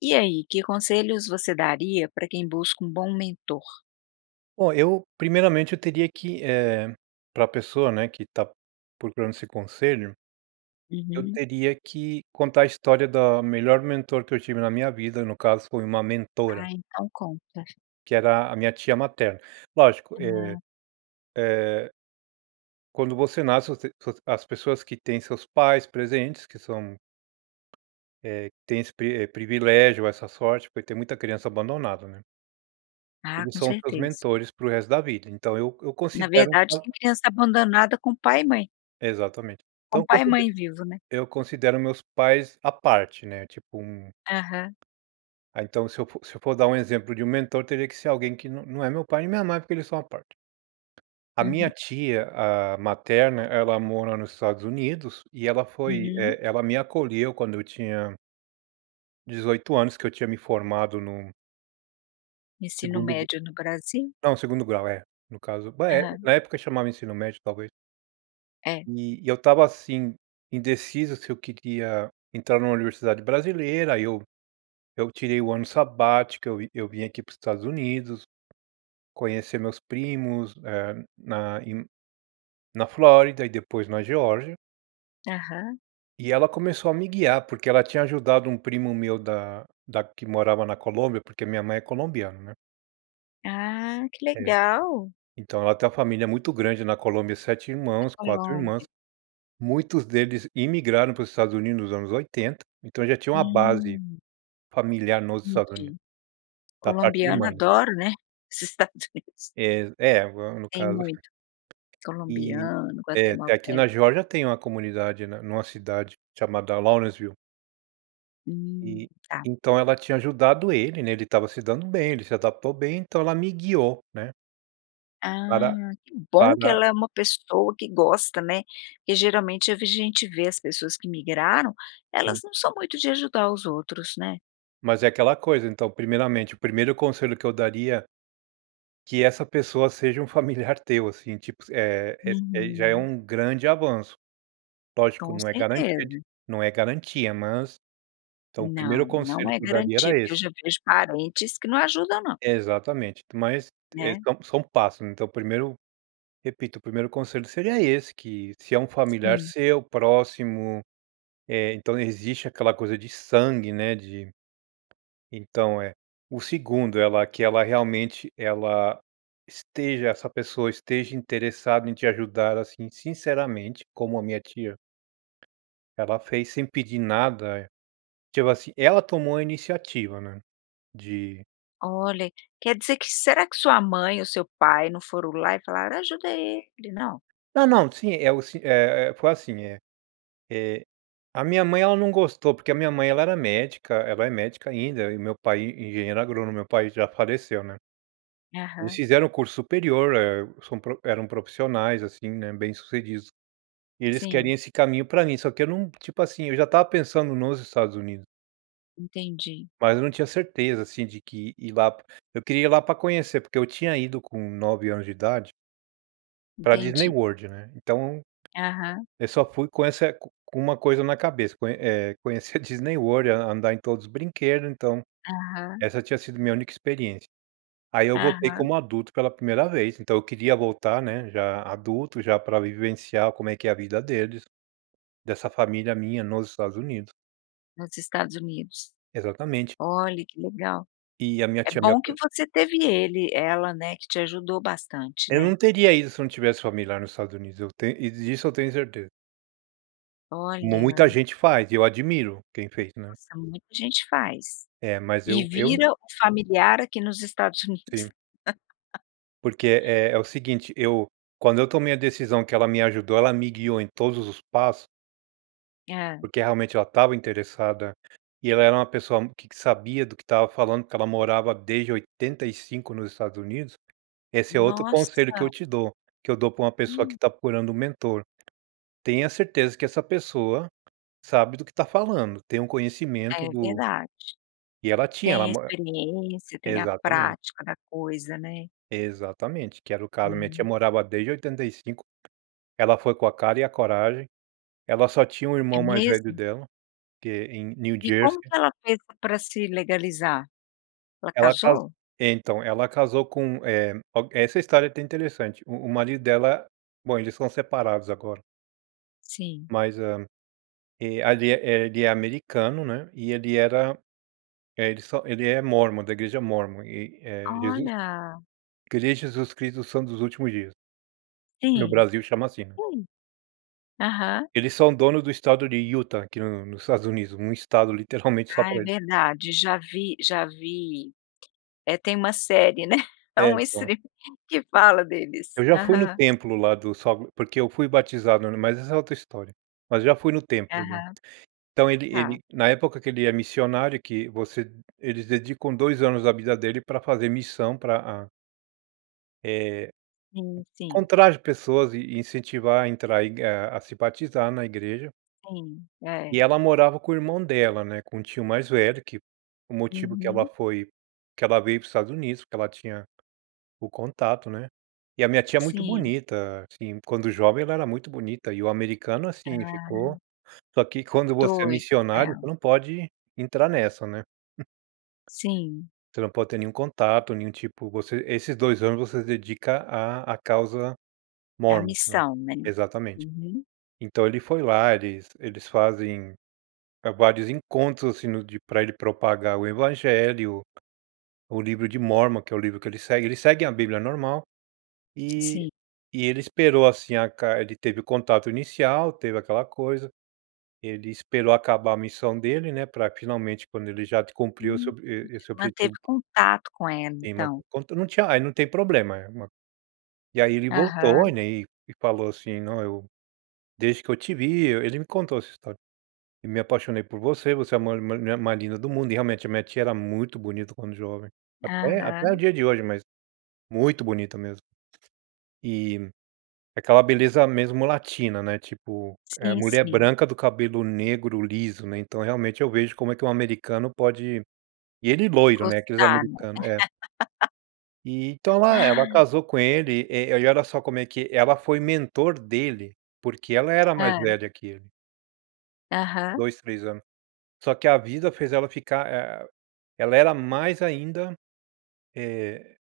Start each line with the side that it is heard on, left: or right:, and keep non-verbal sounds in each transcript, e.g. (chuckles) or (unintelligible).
left: E aí, que conselhos você daria pra quem busca um bom mentor?
right: Ó, eu, primeiramente, eu teria que eh, pra pessoa, né, que tá procurando esse conselho, eu
left: Uhum.
right: teria que contar a história da melhor mentor que eu tive na minha vida. No caso, foi uma mentora
left: Ah, então conta.
right: que era a minha tia materna. Lógico eh
left: Hum.
right: eh quando você nasce você os as pessoas que têm seus pais presentes, que são eh, que têm esse pri eh, privilégio essa sorte, porque tem muita criança abandonada, né.
left: Ah,
right: Eles
left: com
right: são os meus
left: certeza.
right: mentores pro resto da vida. Então eu eu
left: Na
right: considero.
left: verdade tem
right: (unintelligible)
left: criança abandonada com pai e mãe.
right: Exatamente. Então
left: Com
right: eu
left: pai e
right: conside
left: mãe vivo, né?
right: eu considero meus pais à parte, né, tipo, um
left: Aham.
right: ah, então se eu for se eu for dar um exemplo de um mentor, teria que ser alguém que nã não é meu pai a minha mãe, porque eles são à parte. A minha
left: Uhum.
right: tia, ah, materna, ela mora nos Estados Unidos e ela foi
left: Uhum.
right: eh, ela me acolheu quando eu tinha 18 anos, que eu tinha me formado num
left: Ensino
right: segundo gru
left: médio no Brasil?
right: não, segundo grau, é, no caso. Ba eh,
left: Aham.
right: na época chamava ensino médio, talvez.
left: É.
right: E e eu estava, assim, indeciso se eu queria entrar numa universidade brasileira. Aí eu eu tirei um ano sabático, eu vi eu vim aqui para os Estados Unidos, conhecer meus primos, eh, na em na Flórida e depois na Geórgia.
left: Aham.
right: E ela começou a me guiar, porque ela tinha ajudado um primo meu da da que morava na Colômbia, porque minha mãe é colombiana, né.
left: Ah, que
right: É,
left: legal.
right: então ela tem uma família muito grande na Colômbia, 7
left: Na
right: irmãos, 4 irmãs,
left: Colombia.
right: muitos deles imigraram para os Estados Unidos nos anos 80, então eu já tinha uma base
left: Hum.
right: familiar nos Estados Unidos,
left: Entendi,
right: da parte de
left: Colombiano
right: mãe.
left: adora, né, os Estados Unidos.
right: É, é agora no
left: Tem
right: caso.
left: muito,
right: E,
left: colombiano,
right: é é aqui
left: guatemalteco.
right: na Geórgia tem uma comunidade, né, numa cidade chamada Lawrenceville.
left: Hum,
right: E,
left: tá.
right: então ela tinha ajudado ele, né, ele estava se dando bem, ele se adaptou bem, então ela me guiou, né para
left: Ah, que bom que
right: para
left: ela é uma pessoa que gosta, né, porque, geralmente eu vi gente vê as pessoas que migraram, elas
right: Sim.
left: não são muito de ajudar os outros, né.
right: Mas é aquela coisa, então, primeiramente, o primeiro conselho que eu daria, que essa pessoa seja um familiar teu assim, tipo, é é ai já é
left: Uhum.
right: um grande avanço, lógico
left: Com
right: não é garantia de
left: certeza.
right: não é garantia mas, então, o primeiro
left: Não, não
right: conselho
left: é
right: que eu daria
left: garantia,
right: era
left: porque eu
right: esse.
left: já vejo parentes que não ajuda, não.
right: Exatamente, mas é
left: Né.
right: são são passos, né, então o primeiro, repito, o primeiro conselho seria esse, que se é um familiar
left: Sim.
right: seu, próximo, eh, então existe aquela coisa de sangue, né, de então é, o segundo, ela que ela realmente, ela esteja essa pessoa esteja interessada em te ajudar assim, sinceramente como a minha tia, ela fez sem pedir nada, tipo assim, ela tomou a iniciativa né, de
left: Olha, quer dizer que será que sua mãe ou seu pai não foram lá e falaram: "Ajuda ele", não?
right: Não, não, sim, é o sim é é foi assim, eh eh, a minha mãe ela não gostou, porque a minha mãe ela era médica, ela é médica ainda, e meu pai e engenheiro agrônomo, meu pai já faleceu, né. Eles
left: Aham.
right: fizeram curso superior, eh, são pro eram profissionais assim, né, bem sucedidos, e eles
left: Sim.
right: queriam esse caminho para mim, só que eu não tipo assim, eu já estava pensando nos Estados Unidos.
left: Entendi.
right: Mas eu não tinha certeza, assim, de que ir lá p eu queria ir lá para conhecer, porque eu tinha ido com 9 anos de idade pra Disney
left: Entendi.
right: World, né, então
left: Aham.
right: eu só fui com essa co com uma coisa na cabeça, conhe eh, conhecer a Disney World, an andar em todos os brinquedos, então
left: Aham.
right: essa tinha sido minha única experiência. Aí eu voltei
left: Aham.
right: como adulto pela primeira vez, então eu queria voltar, né, já adulto, já pra vivenciar como é que é a vida deles, dessa família minha nos Estados Unidos.
left: Nos Estados Unidos.
right: Exatamente.
left: Olhe, que legal.
right: E a minha
left: É
right: tia me
left: bom que
right: aco
left: você teve ele ela, né, que te ajudou bastante,
right: Eu não
left: né.
right: teria ido se eu não tivesse família lá nos Estados Unidos, eu tenho e disso eu tenho certeza. Mu muita
left: Olha.
right: gente faz, e eu admiro quem fez, né.
left: Nossa, muita gente faz.
right: É, mas
left: E
right: eu eu
left: vira o familiar aqui nos Estados Unidos.
right: Sim.
left: (laughs)
right: Porque é é o seguinte, eu quando eu tomei a decisão que ela me ajudou, ela me guiou em todos os passo
left: Hã.
right: porque realmente ela tava interessada, e ela era uma pessoa que sabia do que estava falando, porque ela morava desde 85 nos Estados Unidos, esse é outro conselho que eu
left: Nossa.
right: te dou, que eu dou pra uma pessoa que
left: Hum.
right: está procurando um mentor. Tenha certeza que essa pessoa sabe do que está falando, tem um conhecimento
left: É
right: do
left: verdade.
right: E ela tinha,
left: Tem
right: ela
left: a
right: mo
left: experiência, tem a
right: Exatamente.
left: prática da coisa, né.
right: Exatamente, que era o caso, a minha tia
left: Hum.
right: morava desde 85. Ela foi com a cara e a coragem. Ela só tinha o
left: É
right: irmão mais velho
left: mesmo?
right: dela, que em New
left: E como
right: Jersey.
left: que ela fez para se legalizar? Ela
right: Ela caso
left: casou?
right: então, ela casou com, eh, o essa história é até interessante, o o marido dela bom, eles são separados agora.
left: Sim.
right: Mas é. E ali, eh eh, ele é americano, né, e ele era eh, ele só ele é Mormon, da igreja Mormon, e, eh, Jesus
left: Olha.
right: Igreja Jesus Cristo do Santos dos Últimos Dias. No
left: Sim.
right: Brasil chama assim, né.
left: Hum. Aham.
right: Eles são dono do Estado de Utah aqui no nos Estados Unidos, um Estado (chuckles) literalmente, só
left: Ah,
right: pra
left: é
right: eles.
left: verdade. Já vi já vi eh, tem uma série, né. É
right: É,
left: um
right: então
left: streaming que fala
right: Eu
left: deles.
right: já fui no
left: Aham.
right: templo lá, do só porque eu fui batizado no mas essa é outra história. Mas já fui no templo, né.
left: Aham.
right: Então ele
left: Tá.
right: ele na época que ele é missionário, que você eles dedicam 2 anos da vida dele pra fazer missão pra a eh,
left: Sim, sim.
right: encontrar as pessoas e e incentivar a entrar, e ga a se batizar na igreja.
left: Sim, é.
right: E ela morava com o irmão dela, né, com o tio mais velho que o motivo que ela
left: Uhum.
right: foi que ela veio para o Estados Unidos, porque ela tinha o contato, né. E a minha tia muito
left: Sim.
right: bonita, assim, quando jovem, ela era muito bonita e o americano, assim, ficou
left: Ah.
right: só que quando você é
left: Doido com
right: missionário, você
left: ela.
right: não pode entrar nessa, né. (chuckles)
left: Sim.
right: Você não pode ter nenhum contato, nenhum tipo você esses 2 anos, você se dedica à à causa
left: É a
right: Mormon, né.
left: missão, né.
right: Exatamente.
left: Uhum.
right: Então ele foi lá, eles eles fazem, eh, vários encontros, assim, no de pra ele propagar o evangelho, o livro de Mormon, que é o livro que ele segue, eles seguem a bíblia normal. E
left: Sim.
right: e ele esperou, assim, a ca ele teve o contato inicial, teve aquela coisa, ele esperou acabar a missão dele, né, pra, finalmente, quando ele já cumpriu esse
left: Hum,
right: ob e e esse objetivo
left: manteve contato com ela,
right: É, ma
left: então.
right: quanto não tinha aí, não tem problema, é uma e aí ele voltou,
left: Aham.
right: né, e e falou assim: "Não, eu desde que eu te vi" ele me contou essa história, "e me apaixonei por você. Você é a ma mu mulher mais linda do mundo", e realmente a minha tia era muito bonita quando jovem. Até até o
left: Aham.
right: dia de hoje, mas muito bonita mesmo. E aquela beleza mesmo latina, né, tipo, ah,
left: Sim,
right: mulher
left: sim.
right: branca, do cabelo negro liso, né, então realmente, eu vejo como é que o americano pode e ele loiro, né, aqueles
left: Gostar, né.
right: americano é. E então
left: (laughs)
right: ela ela
left: Ah.
right: casou com ele, eh, e olha só como é que ela foi mentor dele, porque ela era mais
left: Hã.
right: velha que ele.
left: Aham.
right: 2, 3 ano. Só que a vida fez ela ficar, eh, ela era mais ainda, eh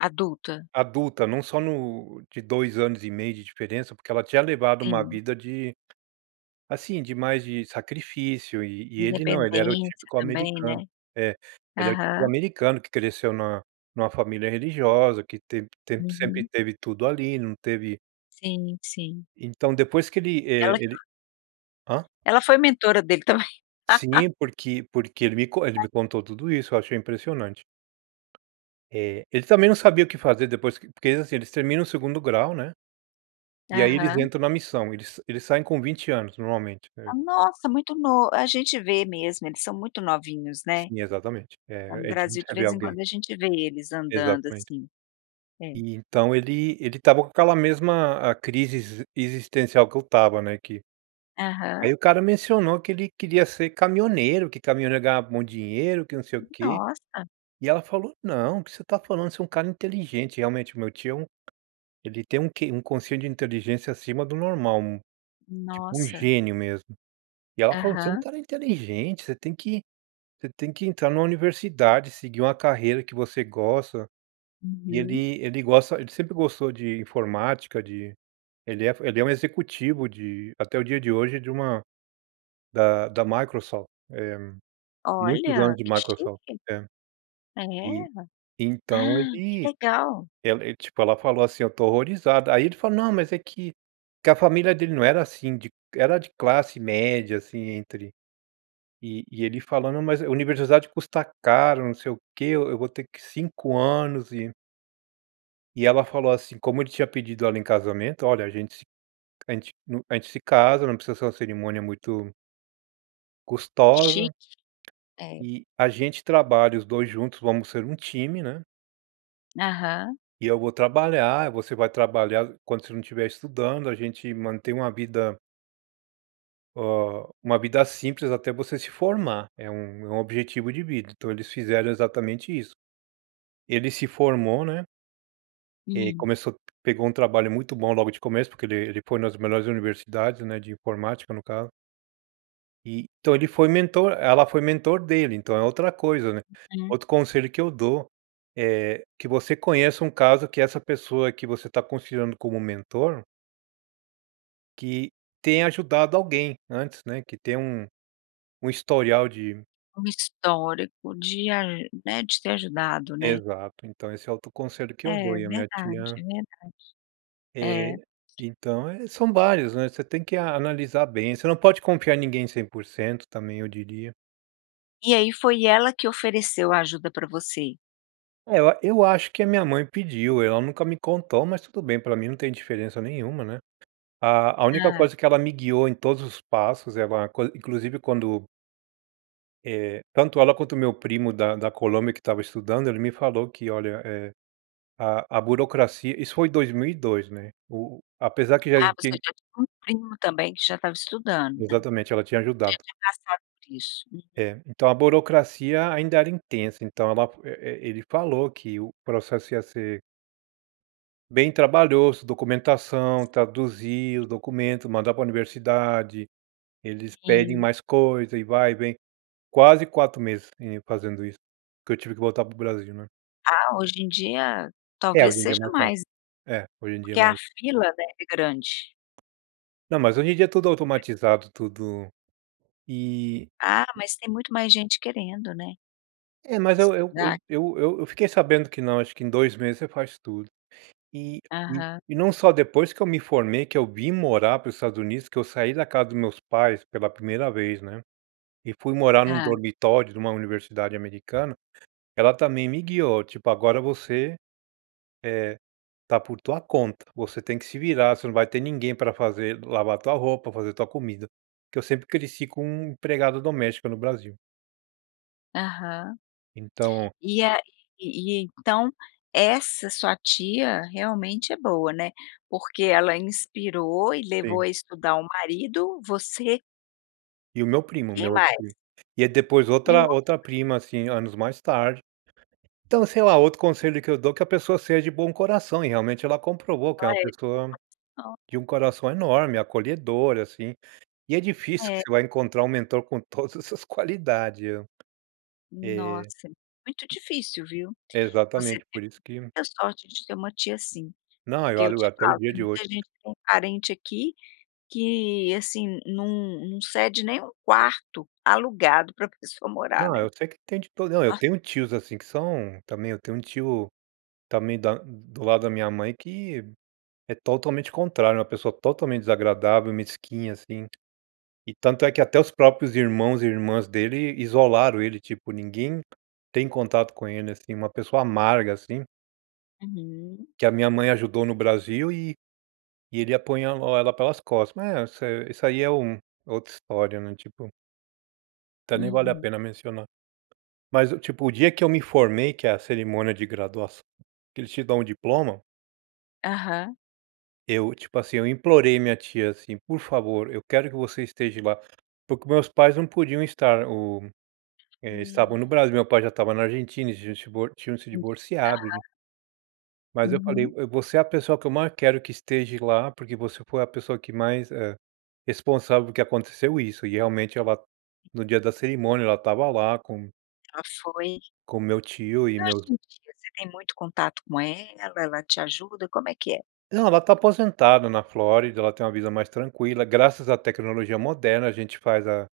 left: Adulta.
right: Adulta, não só no de 2 anos e meio de diferença, porque ela tinha levado uma
left: Sim.
right: vida de, assim, de mais de sacrifício, e e ele não, ele era o
left: Independência
right: típico
left: também,
right: americano
left: né.
right: é. Ele era o típico
left: Aham.
right: americano que cresceu na numa família religiosa, que te te sempre
left: Uhum.
right: teve tudo ali, não teve
left: Sim, sim.
right: Então depois que ele, eh,
left: Ela
right: ele hã?
left: ela foi mentora dele também. (laughs)
right: Sim, porque porque ele me co ele me contou tudo isso. Eu achei impressionante. Eh, ele também não sabia o que fazer depois q porque eles, assim, eles terminam o segundo grau, né, e aí eles
left: Aham.
right: entram na missão. Eles eles saem com 20 anos, normalmente. É.
left: Ah, nossa, muito no a gente vê mesmo, eles são muito novinhos, né.
right: Sim, exatamente.
left: Lá
right: É
left: no
right: é
left: Brasil, de
right: (unintelligible) ver
left: vez em
right: alguém
left: quando, a gente vê eles andando,
right: exatamente.
left: assim. É.
right: E então ele ele estava com aquela mesma a crise exis existencial que eu estava, né, que
left: Aham.
right: aí o cara mencionou que ele queria ser caminhoneiro, que caminhoneiro ganhava um bom dinheiro, que não sei o quê.
left: Nossa.
right: E ela falou: "Não, o que você tá falando? Você é um cara inteligente" e, realmente, o meu tio é um ele tem um QI, um quociente de inteligência acima do normal, um tipo um
left: Nossa.
right: gênio mesmo. E ela falou: "Você é um
left: Aham.
right: cara inteligente, você tem que você tem que entrar numa universidade, seguir uma carreira que você gosta". E
left: Uhum.
right: ele ele gosta ele sempre gostou de informática, de ele é ele é um executivo de até o dia de hoje, de uma da da Microsoft. Eh, muitos
left: Olha,
right: anos de
left: que
right: Microsoft.
left: chique.
right: É, e
left: É?
right: então
left: (gasps)
right: ele
left: Que legal!
right: ela ele tipo, ela falou assim, ó: "Tô horrorizada". Aí ele falou: "Não, mas é que" que a família dele não era assim de era de classe média, assim, entre e e ele falando: "Mas universidade custa caro, não sei o que, eu eu vou ter que 5 anos e" E ela falou, assim, como ele tinha pedido ela em casamento: "Olha a gente se a gente hum, a gente se casa, não precisa ser uma cerimônia muito" custosa
left: Chique. É.
right: eh, a gente trabalha, os 2 juntos, vamos ser um time, né
left: Aham.
right: e eu vou trabalhar, você vai trabalhar, quando você não estiver estudando. A gente mantém uma vida "hâ, uma vida simples, até você se formar. É um é um objetivo de vida", então, eles fizeram exatamente isso. Ele se formou, né e, aí,
left: Hum.
right: começou pegou um trabalho muito bom logo de começo, porque ele ele foi nas melhores universidades, né, de informática, no caso eh, então, ele foi mentor ela foi mentor dele, então, é outra coisa, né.
left: Uhum.
right: Outro conselho que eu dou, eh, que você conheça um caso que essa pessoa que você tá considerando como um mentor que tenha ajudado alguém antes, né, que tem um um historial de
left: Uma história que podia eh, né, de ter ajudado, né.
right: Exato, então, esse é o outro conselho que eu dou,
left: É,
right: e a minha
left: verdade,
right: tia
left: é verdade. É.
right: Eh, então, eh, são vários, né, você tem que a analisar bem você não pode confiar em ninguém 100% também, eu diria.
left: E, aí, foi ela que ofereceu a ajuda pra você?
right: É eu eu acho que a minha mãe pediu, ela nunca me contou, mas tudo bem, pra mim não tem diferença nenhuma, né. A a única
left: Tá.
right: coisa que ela me guiou, em todos os passos, ela quan inclusive quando eh, tanto ela, quanto o meu primo da da Colômbia, que estava estudando, ele me falou que: "Olha, eh, a a burocracia", isso foi 2002, né. O o apesar que já
left: Ah, você
right: existia
left: já tinha um primo também que já estava estudando, né,
right: Exatamente, ela tinha
left: já
right: ajudado.
left: tinha passado por isso. Uhum.
right: É, então a burocracia ainda era intensa, então, ela e e ele falou que o processo ia ser bem trabalhoso, documentação, traduziu, o documento, mandar pra universidade. Eles pedem
left: Sim.
right: mais coisa e vai, vem. Quase 4 meses, eh, fazendo isso, porque eu tive que voltar para o Brasil, né.
left: Ah, hoje em dia,
right: É, hoje
left: talvez
right: em dia é
left: seja
right: mais fácil,
left: mais
right: é, hoje em dia é
left: porque
right: mais
left: a fila deve grande
right: Não, mas hoje em dia é tudo automatizado, tudo e
left: Ah, mas tem muito mais gente querendo, né.
right: É, mas eu eu eu
left: Estudar.
right: eu eu fiquei sabendo que não, acho que em 2 meses você faz tudo. E e
left: Aham.
right: e não só depois que eu me formei, que eu vim morar para os Estados Unidos, que eu saí da casa dos meus pais pela primeira vez, né. E fui morar num
left: Hã.
right: dormitório de uma universidade americana, ela também me guiou, tipo, "agora você, eh, tá por tua conta, você tem que se virar, você não vai ter ninguém pra fazer lavar tua roupa, fazer tua comida". Que eu sempre cresci com empregada doméstica no Brasil.
left: Aham.
right: Então
left: E a e e então essa sua tia realmente é boa, né, porque ela inspirou e levou
right: Sim.
left: à estudar o marido, você
right: E o meu
left: e
right: primo, o
left: quem
right: meu outro
left: mais?
right: primo. E é depois
left: E o
right: outra
left: outro
right: outra
left: pri
right: prima, assim, anos mais tarde. Então, sei lá, outro conselho que eu dou é que a pessoa seja bom coração, e realmente ela comprovou que é
left: Ela
right: uma pessoa
left: é.
right: de
left: (unintelligible)
right: um coração enorme, acolhedor, assim. E é difícil que
left: É.
right: você vai encontrar mentor com todas essas qualidade, eh. Eh
left: Nossa, muito difícil, viu. Você
right: exatamente,
left: te
right: por isso que
left: muita sorte de ter uma tia assim.
right: Não eu
left: Porque eu
right: olho
left: te
right: até o
left: falo,
right: dia
left: tem
right: de hoje.
left: muita gente com parente aqui que, assim, num num cede nem o quarto alugado para pessoa morar,
right: Não,
left: né.
right: eu sei que tem todo não, eu
left: Ah
right: tenho tios, assim, que são também eu tenho tio também da do lado da minha mãe que é totalmente contrário, é uma pessoa totalmente desagradável, mesquinha, assim. E tanto é que até os próprios irmãos e irmãs dele isolaram ele, tipo, ninguém tem contato com ele, assim, uma pessoa amarga, assim.
left: Uhum.
right: Que a minha mãe ajudou no Brasil e e ele apunhalou ela pelas costas, mas é isso isso aí é um é outra história, né, tipo até nem vale a
left: Uhum.
right: pena mencionar. Mas eu, tipo, o dia que eu me formei, que a cerimônia de graduaç que eles te dão o diploma
left: Aham.
right: eu, tipo assim, eu implorei minha tia, assim: "Por favor, eu quero que você esteja lá". Porque meus pais não podiam estar, o eh, estavam no
left: Hum.
right: Brasil, meu pai já estava na Argentina, eles tinham se divor tinham se
left: Entendi,
right: divorciado, en
left: aham.
right: Mas eu falei:
left: Uhum.
right: "Eu você é a pessoa que eu mais quero que esteja lá, porque você foi a pessoa que mais, eh, responsável que aconteceu isso", e realmente ela, no dia da cerimônia, ela tava lá com
left: Ela foi
right: com meu tio e
left: E hoje
right: meus
left: em dia, você tem muito contato com ela? Ela te ajuda? Como é que é?
right: Não, ela tá aposentada na Flórida, ela tem uma vida mais tranquila, graças à tecnologia moderna, a gente faz a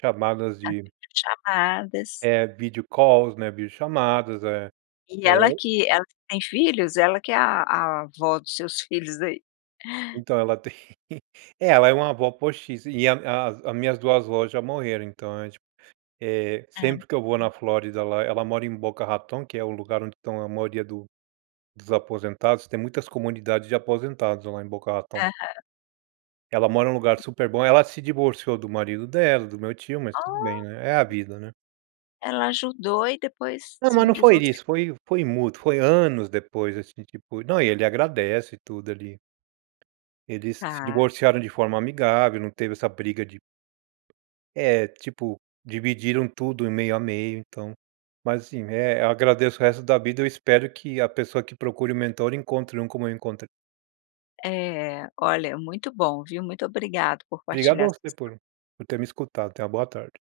right: chamadas
left: Faz
right: de
left: video chamadas.
right: eh, video calls, né, vídeo chamadas, é
left: E
right: é
left: ela
right: o
left: que ela que tem filhos? Ela que é a a avó dos seus filhos, ai. (chuckles)
right: Então, ela (chuckles) tem eh, ela é uma avó postiça, e a a as minhas 2 avós já morreram, então a gente, eh,
left: Hã,
right: sempre que eu vou
left: hum.
right: na Flórida, lá ela mora em Boca Raton, que é o lugar onde estão a maioria do dos aposentados, tem muitas comunidades de aposentados lá em Boca Raton.
left: Aham.
right: Ela mora num lugar super bom, ela se divorciou do marido dela, do meu tio, mas tudo bem,
left: Oh.
right: né, é a vida, né.
left: Ela ajudou e depois
right: Ah,
left: se
right: mas não foi
left: divorciou.
right: isso, foi foi mútuo, foi anos depois, assim, tipo, não e ele agradece e tudo, ali. Eles se
left: Tá.
right: divorciaram de forma amigável, não teve essa briga de É, tipo, dividiram tudo em meio a meio, então mas assim, eh, eu agradeço o resto da vida, eu espero que a pessoa que procure um mentor encontre um como eu encontrei.
left: É, olha, é muito bom, viu, muito obrigada por
right: Obrigado a
left: partilhar sua
right: você
left: histó
right: por por ter me escutado. Tenha uma boa tarde.